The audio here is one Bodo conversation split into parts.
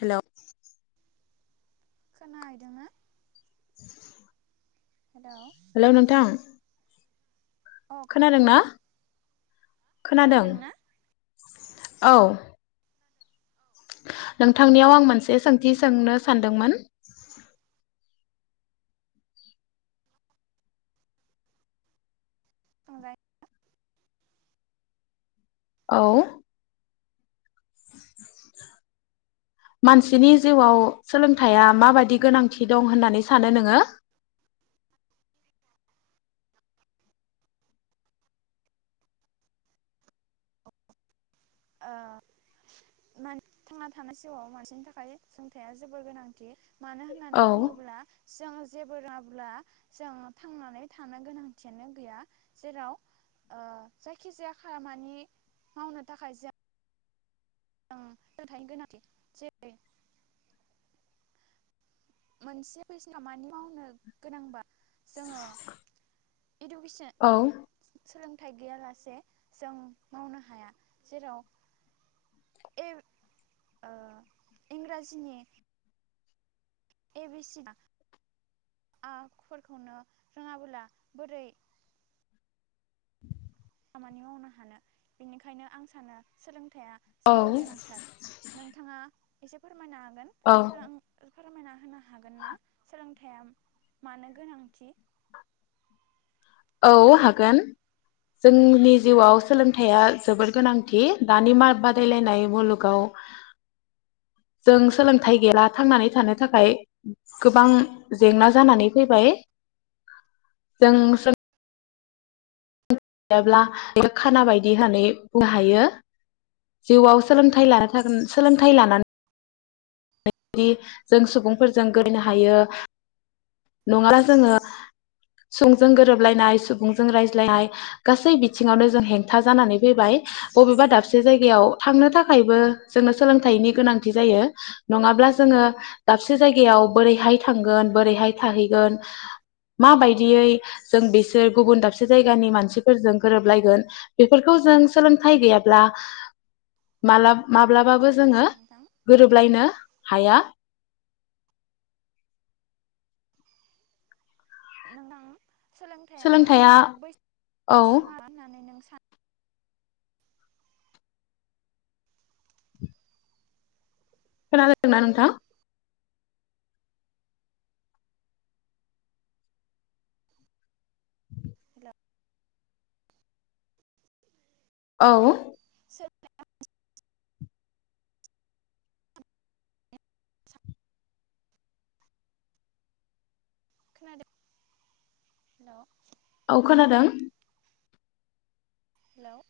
हेलौ खोनाहैदों ना? हेलौ हेलौ नोंथां अ खोनादों ना खोनादोंना खोनादों खोनादोंना औ। नोंथांनियाव आं मोनसे सोंथि सोंनो सानदोंमोन सोंजायो औ मानसिनि जिउआव सोलों ओ थाया माबायदि गोनांथि दं होननानै सानो नोङो ओ माने थांना थानाय जिउआव मानसिनि थाखाय सोलोंथाइया जोबोर गोनांथि। मानो औ होननानै बुङोब्ला जोंङो जेबो रोङाब्ला जों थांनानै थानो गोनांथियानो गैया। जेराव ओ जायखिजाया खामानि मावनो थाखाय जों [unintelligible] गोनांथि जेरै मोनसे [unintelligible] खामानि मावनो गोनांबा जोङो इडुकेसन औ सोंलों फिथाइ गैयालासे जों मावनो हाया जेराव ए ओ इंराजिनि ए बि सि [unintelligible] आ फोरखौनो रोङाबोला बोरै खामानि मावनो हानो बेनिखायनो आं सानो सोलों थाया औ जोबोर गोनांथार नोंथाङा एसेफोर मायनो हागोन औ सोलों फोरमायना होनो हा हागोनना सोंलों थाया मानो गोनांथि औ हागोन जोंनि जिउआव सोलोंथाइया जोबोद गोनांथि दानि बादायलायनाय मुलुगाव जों सोलोंथाइ गैला थांनानै थानो थाखाय गोबां जेंना जानानै फैबाय जों सोलों गैयाब्ला बे खाना बायदि होननानै बुंनो हायो जिउआव सोलोंथाइ लानो सोलोंथाइ लानानै जों सुबुंफोरजों [unintelligible] हायो नङाब्ला जोङो [unintelligible] गोरोबलायनाय सुबुंजों रायज्लायनाय गासै बिथिङावनो जों हेंथा जानानै फैबाय बबेबा दाबसे जायगायाव थांनो थाखायबो जोंनो सोलोंथायाइनि गोनांथि जायो नङाब्ला जोङो दाबसे जायगायाव बोरैहाय थांगोन बोरैहाय थाहैगोन माबायदियै जों औ बिसोर गुबुन दाबसे जायगानि मानसिफोरजों गोरोबलायगोन बेफोरखौ जों सोलोंथाइ गैयाब्ला माला माब्लाबाबो जोङो खोनायासै नोंथां गोरोबलायनो हाया नोंथां सोलोंथाइया औ बैसोनि सिमा होननानै नों सानो खोनादोंना नोंथां? हेलौ औ [unintelligible] खोनादों हेल' औ खोनादों हेलौ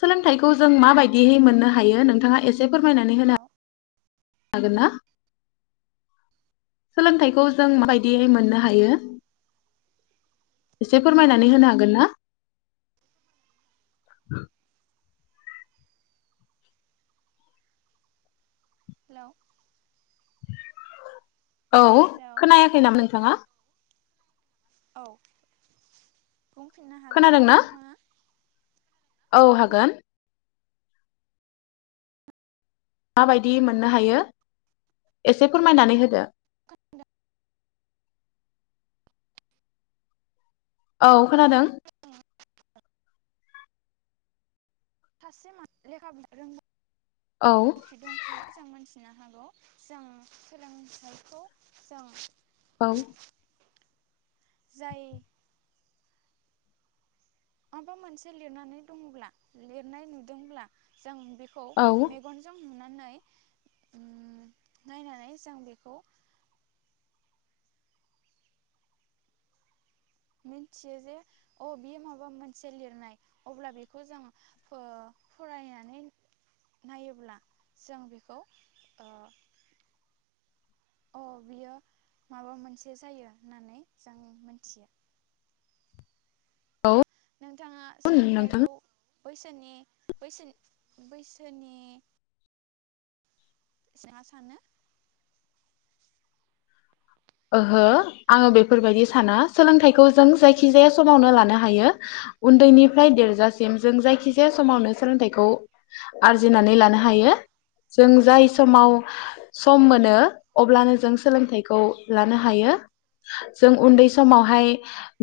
सोलोंथाइखौ जों माबायदियै मोननो हायो नोंथाङा एसे से फोरमायनानै हेलौ होना हागोन ना सोलोंथाइखौ जों माबायदियै मोननो हायो? एसे फोरमायनानै हेलौ होनो हागोन ना? [unintelligible] हेल' औ हेलौ खोनायाखै नामा नोंथाङा? औ बुंफिननो हागोन ना खोनादोंना नोंथाङा? औ हागोन। माबायदि खोनादों मोननो हायो। एसे फोरमायनानै होदो दा औ खोनादों औ सासे म लेखा बुं रों औ [unintelligible] खि दंखायो जों मानसि फिनो हागौ जों सोलोंथाइखौ जों [unintelligible] औ जायो। माबा मोनसे लिरनानै दङब्ला लिरनाय नुदोंब्ला जों बेखौ औ मेगनजों नुनानै नायनानै जों बेखौ मिथियो जे अ बेयो माबा मोनसे लिरनाय अब्ला बेखौ जों ओ फरायनानै नायोब्ला जों बेखौ ओ अ बियो माबा मोनसे जायो होननानै जों मोनथियो। औ नोंथाङा सोलोंथाइखौ बैसोनि बैसोनि बैसोनि सोङा सानो ओहो आङो बेफोरबायदि साना सोलोंथाइखौ जों जायखिजाया समावनो लानो हायो उन्दैनिफ्राय देरजासिम जों जायखिजाया समावनो सोलोंथाइखौ आरजिनानै लानो हायो जों जाय समाव सम मोनो अब्लानो जों सोलोंथाइखौ लानो हायो जों उन्दै समावहाय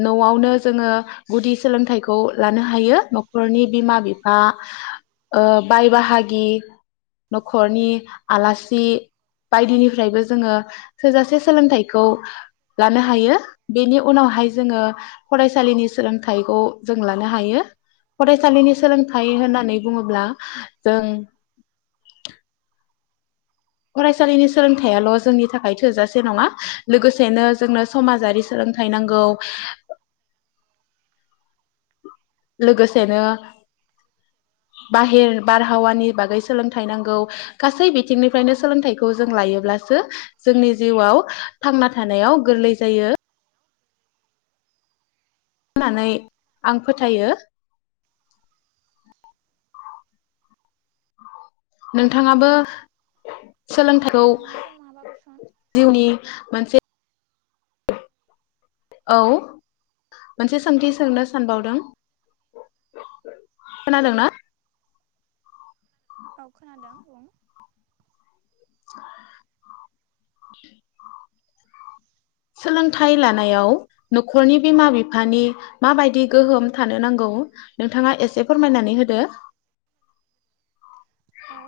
न'आवनो जोङो गुदि सोलोंथाइखौ लानो हायो न'खरनि बिमा बिफा ओ बाय बाहागि न'खरनि आलासि बायदिनिफ्रायबो जोङो थोजासे सोलोंथखौ लानो हायो बेनि उनावहाय जोङो फरायसालिनि सोलोंथाइखौ जों लानो हायो फरायसालिनि सोलोंथाइ होननानै बुङोब्ला जों फरायसालिनि सोलोंथायाइल' जोंनि थाखाय थोजासे नङा लोगोसेनो जोंनो समाजारि सोलोंथाइ नांगौ लोगोसेनो बाहेर बारहावानि बागै सोलोंथाइ नांगौ गासै बिथिंनिफ्रायनो सोलोंथाइखौ जों लायोब्लासो जोंनि जिउआव थांना थानायाव गोरलै जायो। होननानै आं फोथायो। नोंथाङाबो सोलोंथाइखौ नोंथांनिफ्राय माबा कुइसन जिउनि मोनसे औ मोनसे सोंथि सोंनो सानबावदों खोनादों ना औ खोनादों। बुं [inaudible] सोलोंथाइ खोनादों लानायाव न'खरनि बिमा बिफानि माबायदि गोहोम थानो नांगौ नोंथाङा एसे फोरमायनानै होदो। औ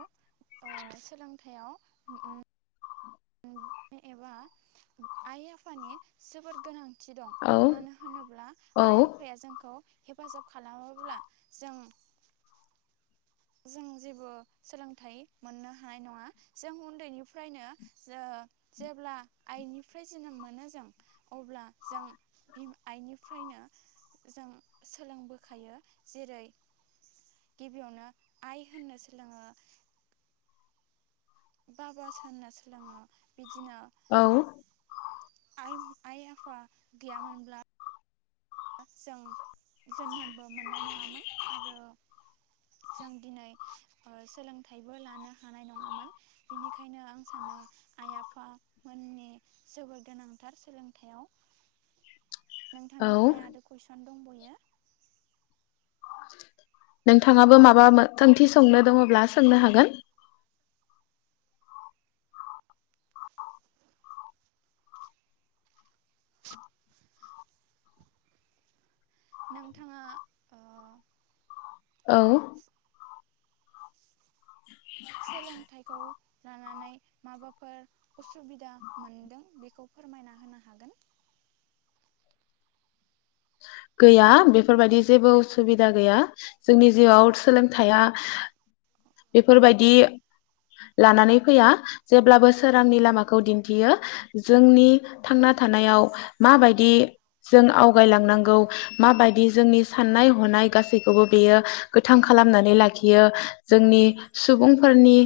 ओ सोलोंथाइयाव एबा आइ आफानि जोबोद गोनां दं औ मानो होनोब्ला औ आइ आफाया जोंखौ हेफाजाब खालामोब्ला जों जों जेबो सोलोंथाइ मोननो हानाय नङा जों उन्दैनिफ्रायनो ओ जेब्ला आइनिफ्राय जोनोम मोनो जों अब्ला जों आइनिफ्रायनो जों सोलोंबोखायो जेरै गिबियावनो आइ होननो सोलोङो बाबा सानना सोलङो बिदिनो औ [unintelligible] जों जोनोमबो मोननाय नङामोन आरो जों दिनै सोलोंथाइबो लानो हानाय नङामोन बेनिखायनो आं सानो आइ आफामोननि जोबोर गोनांथार सोलोंथायाव औ [unintelligible] ओमफ्राय आरो कुइसन दंबयो नोंथाङाबो माबा सोंथि संनो दङब्ला सोंनो हागोन। नोंथाङा औ सोलोंथाइखौ लानानै माबाफोर उसुबिदा मोनदों बेखौ फोरमायना होनो हागोन गैया बेफोरबायदि जेबो उसुबिदा गैया जोंनि जिउआव सोलोंथाइया बेफोरबायदि लानानै फैया जेब्लाबो सोरांनि लामाखौ दिन्थियो जोंनि थांना थानायाव माबायदि जों आवगायलांनांगौ ओ माबायदि जोंनि साननाय हनाय गासैखौबो बेयो गोथां खालामनानै लाखियो जोंनि सुबुंफोरनि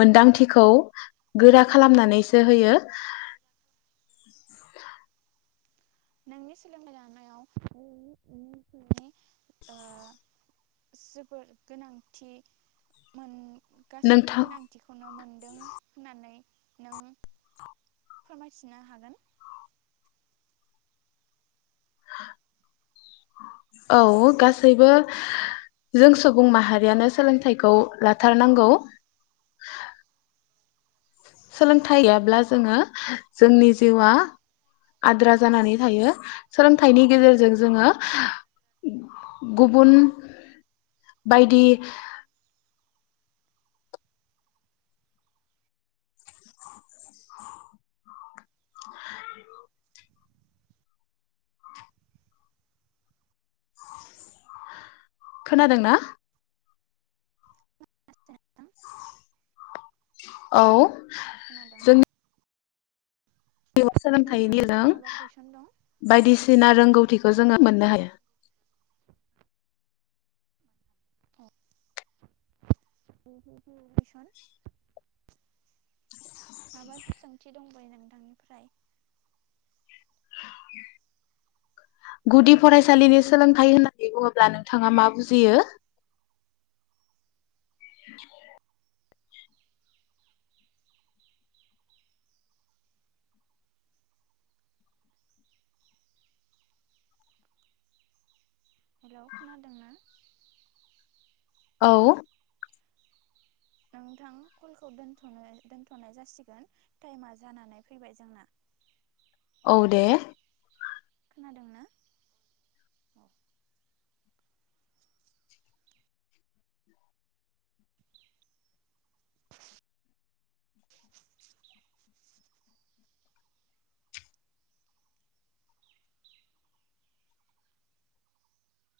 मोनदांथिखौ गोरा खालामनानैसो होयो नोंनि सोलोंथाइ लानायाव ओ जोबोर गोनांथि मोन गासैबो नोंथां गोनांथिखौनो मोनदों होननानै नों फोरमायथिनो हागोन औ गासैबो जों सुबुं माहारियानो सोलोंथाइखौ लाथारनांगौ सोलोंथाइयाब्ला जोङो जोंनि जिउआ आद्रा जानानै थायो सोलोंथाइनि गेजेरजों जोङो गुबुन बायदि [unintelligible] खोनादों ना? औ [unintelligible] बेयाव सोलोंथायाइनि जों नोंथांनिफ्राय माबा कुइसन दं बायदिसिना रोंगौथिखौ खौ जोङो मोननो हायो [unintelligible] गुदि हेलौ फरायसालिनि सोलों हायो होननानै बुङोब्ला नोंथाङा मा बुजियो [unintelligible] हेल' खोनादों ना? औ नोंथां कलखौ दोनथ'नो दोनथ'नाय जासिगोन टाइमा जानानै फैबाय जोंना औ दे खोनादों ना औ। [inaudible]